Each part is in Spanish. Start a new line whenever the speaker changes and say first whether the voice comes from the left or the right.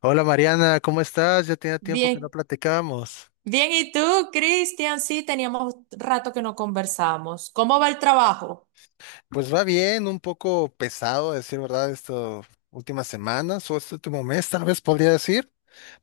left: Hola Mariana, ¿cómo estás? Ya tenía tiempo que no
right: Bien,
left: platicábamos.
right: bien, ¿y tú, Cristian? Sí, teníamos rato que no conversábamos. ¿Cómo va el trabajo?
left: Pues va bien, un poco pesado, a decir verdad, estas últimas semanas o este último mes, tal vez podría decir,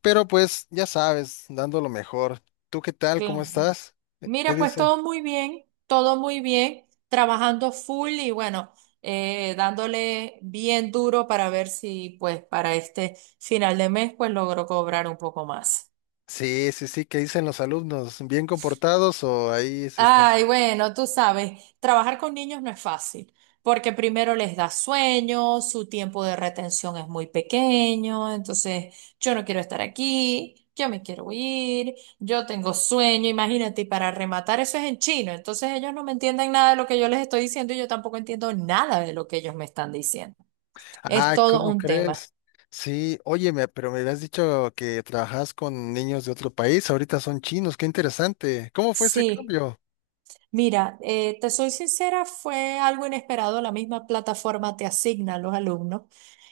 left: pero pues ya sabes, dando lo mejor. ¿Tú qué tal? ¿Cómo
right: Claro.
left: estás? ¿Qué
right: Mira, pues
left: dice?
right: todo muy bien, trabajando full y bueno, dándole bien duro para ver si pues para este final de mes pues logro cobrar un poco más.
left: Sí, sí, sí, ¿qué dicen los alumnos? ¿Bien comportados o ahí se están?
right: Ay, bueno, tú sabes, trabajar con niños no es fácil, porque primero les da sueño, su tiempo de retención es muy pequeño, entonces yo no quiero estar aquí, yo me quiero ir, yo tengo sueño, imagínate, y para rematar eso es en chino, entonces ellos no me entienden nada de lo que yo les estoy diciendo y yo tampoco entiendo nada de lo que ellos me están diciendo. Es
left: Ah,
right: todo
left: ¿cómo
right: un tema.
left: crees? Sí, oye, pero me habías dicho que trabajas con niños de otro país, ahorita son chinos, qué interesante. ¿Cómo fue ese
right: Sí.
left: cambio?
right: Mira, te soy sincera, fue algo inesperado. La misma plataforma te asigna a los alumnos.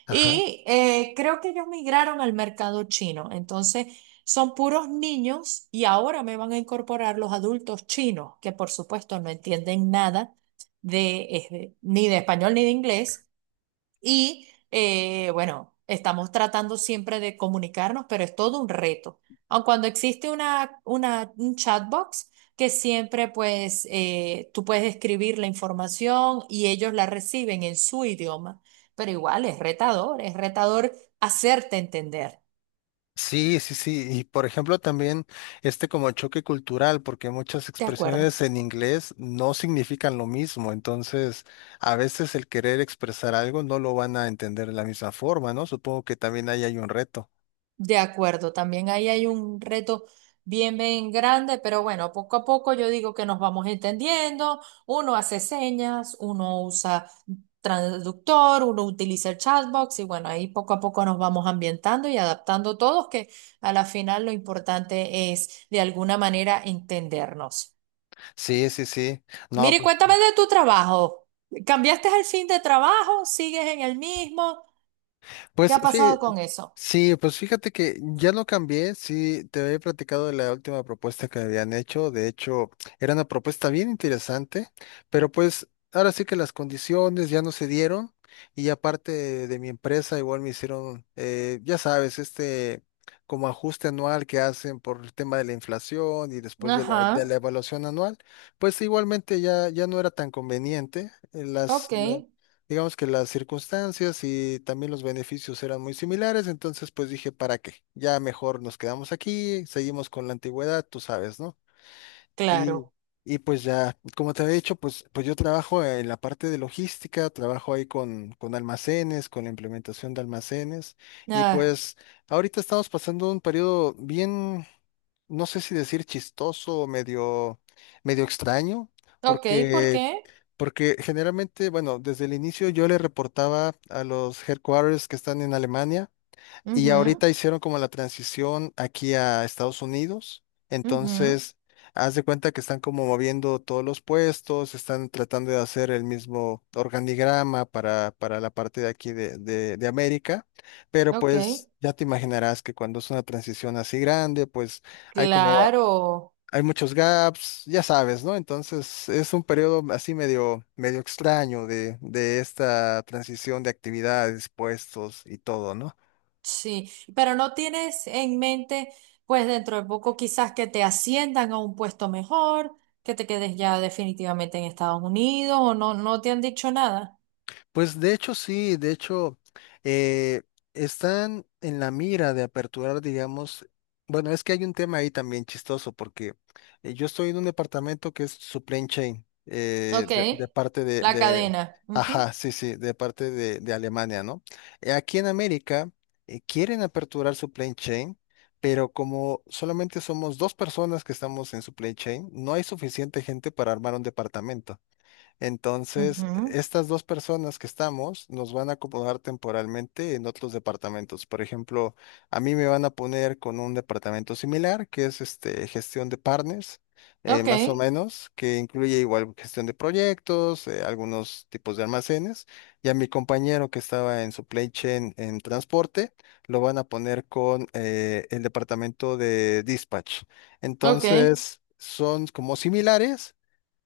right: Y creo que ellos migraron al mercado chino. Entonces, son puros niños y ahora me van a incorporar los adultos chinos, que por supuesto no entienden nada de, ni de español ni de inglés. Y bueno, estamos tratando siempre de comunicarnos, pero es todo un reto. Aun cuando existe un chatbox que siempre pues tú puedes escribir la información y ellos la reciben en su idioma, pero igual es retador hacerte entender.
left: Sí, sí, sí. Y por ejemplo, también este como choque cultural, porque muchas
right: De acuerdo.
left: expresiones en inglés no significan lo mismo. Entonces, a veces el querer expresar algo no lo van a entender de la misma forma, ¿no? Supongo que también ahí hay un reto.
right: De acuerdo, también ahí hay un reto bien, bien grande, pero bueno, poco a poco yo digo que nos vamos entendiendo, uno hace señas, uno usa traductor, uno utiliza el chatbox y bueno, ahí poco a poco nos vamos ambientando y adaptando todos, que a la final lo importante es de alguna manera entendernos.
left: Sí, sí, sí. No,
right: Mire,
left: pues,
right: cuéntame de tu trabajo. ¿Cambiaste el fin de trabajo? ¿Sigues en el mismo? ¿Qué
left: pues
right: ha
left: fí-
right: pasado con eso?
left: sí, pues fíjate que ya lo cambié, sí, te había platicado de la última propuesta que me habían hecho, de hecho era una propuesta bien interesante, pero pues ahora sí que las condiciones ya no se dieron y aparte de mi empresa igual me hicieron, ya sabes, este como ajuste anual que hacen por el tema de la inflación y después de la,
right: Ajá,
left: de la evaluación anual, pues igualmente ya, ya no era tan conveniente,
right: ok,
left: digamos que las circunstancias y también los beneficios eran muy similares, entonces pues dije, ¿para qué? Ya mejor nos quedamos aquí, seguimos con la antigüedad, tú sabes, ¿no? Y,
right: claro.
left: y pues ya, como te había dicho, pues yo trabajo en la parte de logística, trabajo ahí con almacenes, con la implementación de almacenes, y
right: Ah,
left: pues ahorita estamos pasando un periodo bien, no sé si decir chistoso o medio extraño,
right: ok, ¿por
left: porque,
right: qué?
left: porque generalmente, bueno, desde el inicio yo le reportaba a los headquarters que están en Alemania. Y
right: Ujú,
left: ahorita hicieron como la transición aquí a Estados Unidos.
right: ujú,
left: Entonces, haz de cuenta que están como moviendo todos los puestos, están tratando de hacer el mismo organigrama para la parte de aquí de América. Pero
right: ok,
left: pues ya te imaginarás que cuando es una transición así grande, pues hay como,
right: claro,
left: hay muchos gaps, ya sabes, ¿no? Entonces, es un periodo así medio extraño de esta transición de actividades, puestos y todo, ¿no?
right: sí, pero no tienes en mente, pues dentro de poco quizás que te asciendan a un puesto mejor, que te quedes ya definitivamente en Estados Unidos o no, no te han dicho nada.
left: Pues de hecho sí, de hecho eh, están en la mira de aperturar, digamos, bueno, es que hay un tema ahí también chistoso porque yo estoy en un departamento que es supply chain
right: Ok,
left: de,
right: la cadena.
left: ajá,
right: Ujú,
left: sí, sí, de parte de Alemania, ¿no? Aquí en América quieren aperturar supply chain, pero como solamente somos dos personas que estamos en supply chain, no hay suficiente gente para armar un departamento. Entonces,
right: ujú,
left: estas dos personas que estamos nos van a acomodar temporalmente en otros departamentos. Por ejemplo, a mí me van a poner con un departamento similar, que es este, gestión de partners,
right: ok,
left: más o menos, que incluye igual gestión de proyectos, algunos tipos de almacenes. Y a mi compañero que estaba en supply chain en transporte, lo van a poner con el departamento de dispatch.
right: ok.
left: Entonces, son como similares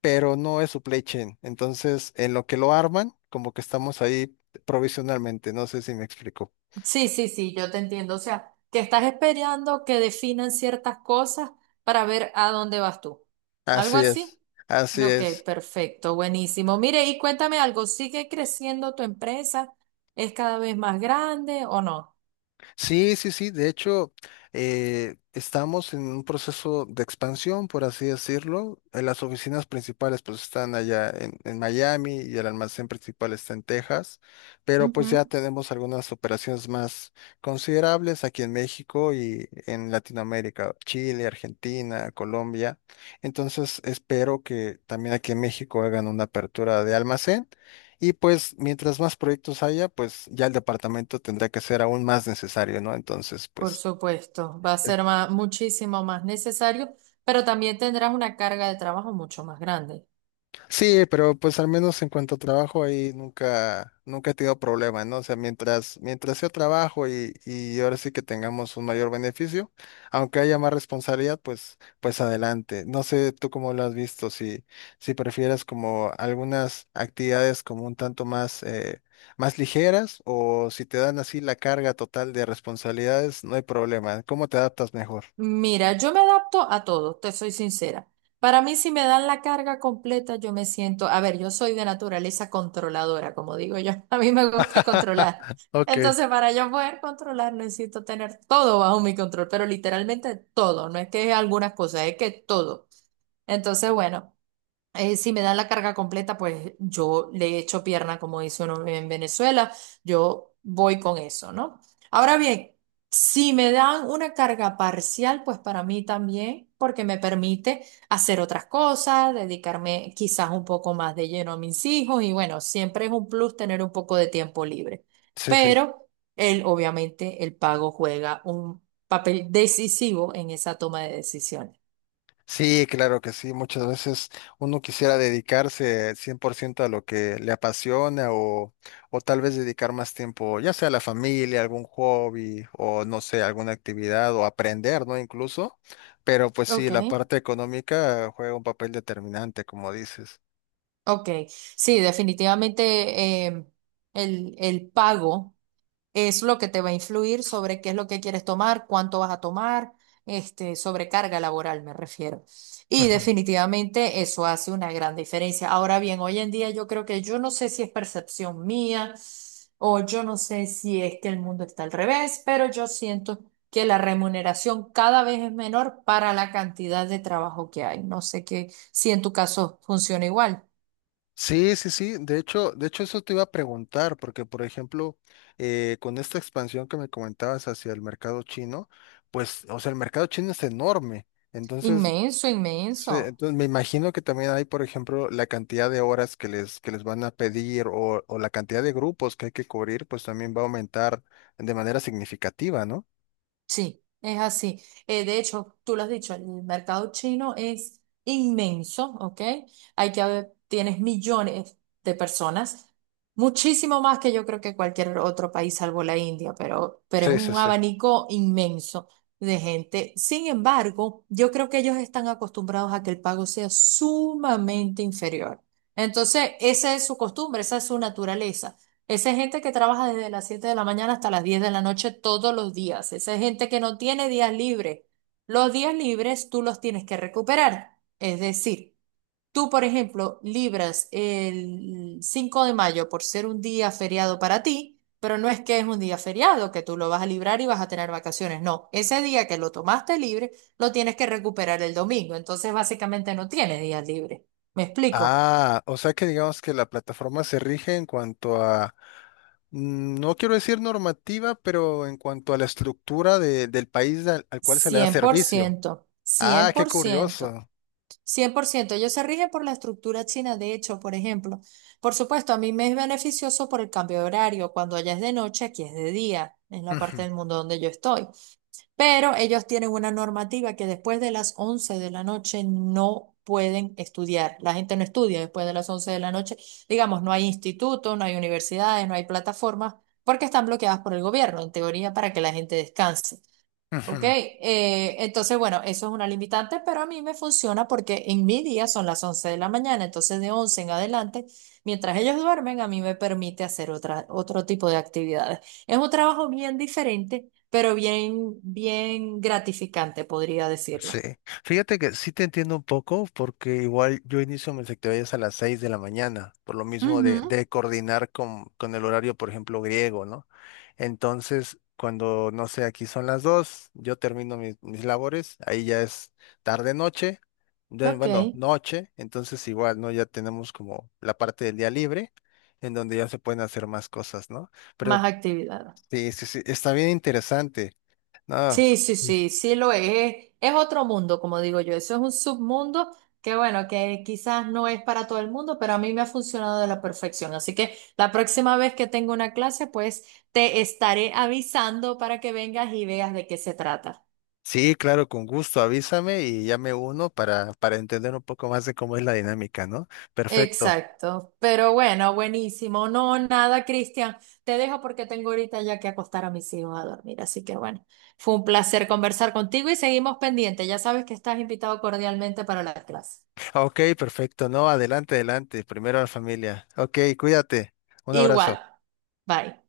left: pero no es supply chain. Entonces, en lo que lo arman, como que estamos ahí provisionalmente, no sé si me explico.
right: Sí, sí, sí, yo te entiendo. O sea, que estás esperando que definan ciertas cosas para ver a dónde vas tú. ¿Algo
left: Así es,
right: así?
left: así
right: Ok,
left: es.
right: perfecto, buenísimo. Mire, y cuéntame algo, ¿sigue creciendo tu empresa? ¿Es cada vez más grande o no?
left: Sí, sí, sí. De hecho, estamos en un proceso de expansión, por así decirlo. Las oficinas principales pues están allá en Miami y el almacén principal está en Texas, pero pues
right: Ujú.
left: ya tenemos algunas operaciones más considerables aquí en México y en Latinoamérica, Chile, Argentina, Colombia. Entonces, espero que también aquí en México hagan una apertura de almacén. Y pues mientras más proyectos haya, pues ya el departamento tendrá que ser aún más necesario, ¿no? Entonces,
right: Por supuesto, va a
left: es-
right: ser muchísimo más necesario, pero también tendrás una carga de trabajo mucho más grande.
left: sí, pero pues al menos en cuanto a trabajo ahí nunca, nunca he tenido problema, ¿no? O sea, mientras yo trabajo y ahora sí que tengamos un mayor beneficio, aunque haya más responsabilidad, pues, pues adelante. No sé tú cómo lo has visto, si prefieres como algunas actividades como un tanto más, más ligeras o si te dan así la carga total de responsabilidades, no hay problema. ¿Cómo te adaptas mejor?
right: Mira, yo me adapto a todo, te soy sincera. Para mí, si me dan la carga completa, yo me siento, a ver, yo soy de naturaleza controladora, como digo yo, a mí me gusta controlar.
left: Ok.
right: Entonces, para yo poder controlar, necesito tener todo bajo mi control, pero literalmente todo, no es que algunas cosas, es que todo. Entonces, bueno si me dan la carga completa, pues yo le echo pierna, como dice uno en Venezuela, yo voy con eso, ¿no? Ahora bien, si me dan una carga parcial, pues para mí también, porque me permite hacer otras cosas, dedicarme quizás un poco más de lleno a mis hijos y bueno, siempre es un plus tener un poco de tiempo libre.
left: Sí, sí.
right: Pero él, obviamente, el pago juega un papel decisivo en esa toma de decisiones.
left: Sí, claro que sí. Muchas veces uno quisiera dedicarse 100% a lo que le apasiona o tal vez dedicar más tiempo, ya sea a la familia, algún hobby o no sé, alguna actividad o aprender, ¿no? Incluso. Pero pues sí,
right: Ok.
left: la parte económica juega un papel determinante, como dices.
right: Ok, sí, definitivamente el pago es lo que te va a influir sobre qué es lo que quieres tomar, cuánto vas a tomar, este, sobrecarga laboral me refiero. Y
left: Ujú.
right: definitivamente eso hace una gran diferencia. Ahora bien, hoy en día yo creo que yo no sé si es percepción mía o yo no sé si es que el mundo está al revés, pero yo siento que la remuneración cada vez es menor para la cantidad de trabajo que hay. No sé qué, si en tu caso funciona igual.
left: Sí, sí, sí. De hecho eso te iba a preguntar, porque por ejemplo, con esta expansión que me comentabas hacia el mercado chino, pues, o sea, el mercado chino es enorme. Entonces,
right: Inmenso,
left: sí,
right: inmenso.
left: entonces me imagino que también hay, por ejemplo, la cantidad de horas que les van a pedir o la cantidad de grupos que hay que cubrir, pues también va a aumentar de manera significativa, ¿no?
right: Sí, es así. De hecho, tú lo has dicho, el mercado chino es inmenso, ¿ok? Hay que haber, tienes millones de personas, muchísimo más que yo creo que cualquier otro país salvo la India, pero es
left: Sí, sí,
right: un
left: sí.
right: abanico inmenso de gente. Sin embargo, yo creo que ellos están acostumbrados a que el pago sea sumamente inferior. Entonces, esa es su costumbre, esa es su naturaleza. Esa es gente que trabaja desde las 7 de la mañana hasta las 10 de la noche todos los días. Esa es gente que no tiene días libres. Los días libres tú los tienes que recuperar. Es decir, tú, por ejemplo, libras el 5 de mayo por ser un día feriado para ti, pero no es que es un día feriado, que tú lo vas a librar y vas a tener vacaciones. No, ese día que lo tomaste libre, lo tienes que recuperar el domingo. Entonces, básicamente no tienes días libres. ¿Me explico?
left: Ah, o sea que digamos que la plataforma se rige en cuanto a, no quiero decir normativa, pero en cuanto a la estructura del país al cual se le da
right: Cien por
left: servicio.
right: ciento,
left: Ah,
right: cien
left: qué
right: por ciento.
left: curioso.
right: 100% ellos se rigen por la estructura china, de hecho, por ejemplo. Por supuesto, a mí me es beneficioso por el cambio de horario. Cuando allá es de noche, aquí es de día, en la parte
left: Ujú,
right: del mundo donde yo estoy. Pero ellos tienen una normativa que después de las 11 de la noche no pueden estudiar. La gente no estudia después de las 11 de la noche. Digamos, no hay institutos, no hay universidades, no hay plataformas, porque están bloqueadas por el gobierno, en teoría, para que la gente descanse. Ok,
left: ujú.
right: entonces bueno, eso es una limitante, pero a mí me funciona porque en mi día son las 11 de la mañana, entonces de 11 en adelante, mientras ellos duermen, a mí me permite hacer otro tipo de actividades. Es un trabajo bien diferente, pero bien, bien gratificante, podría
left: Sí,
right: decirlo.
left: fíjate que sí te entiendo un poco porque igual yo inicio mis actividades a las 6 de la mañana, por lo mismo de,
right: Ujú,
left: de coordinar con el horario, por ejemplo, griego, ¿no? Entonces, cuando, no sé, aquí son las 2 yo termino mis labores, ahí ya es tarde noche, ya,
right: ok,
left: bueno, noche, entonces igual, ¿no? Ya tenemos como la parte del día libre en donde ya se pueden hacer más cosas, ¿no?
right: más
left: Pero
right: actividades.
left: sí, sí, sí, está bien interesante, ¿no?
right: Sí, sí, sí, sí lo es. Es otro mundo, como digo yo. Eso es un submundo que, bueno, que quizás no es para todo el mundo, pero a mí me ha funcionado de la perfección. Así que la próxima vez que tenga una clase, pues te estaré avisando para que vengas y veas de qué se trata.
left: Sí, claro, con gusto, avísame y ya me uno para entender un poco más de cómo es la dinámica, ¿no? Perfecto.
right: Exacto. Pero bueno, buenísimo. No, nada, Cristian. Te dejo porque tengo ahorita ya que acostar a mis hijos a dormir. Así que bueno, fue un placer conversar contigo y seguimos pendientes. Ya sabes que estás invitado cordialmente para la clase.
left: Ok, perfecto. No, adelante, adelante. Primero la familia. Ok, cuídate. Un
right: Igual.
left: abrazo.
right: Bye.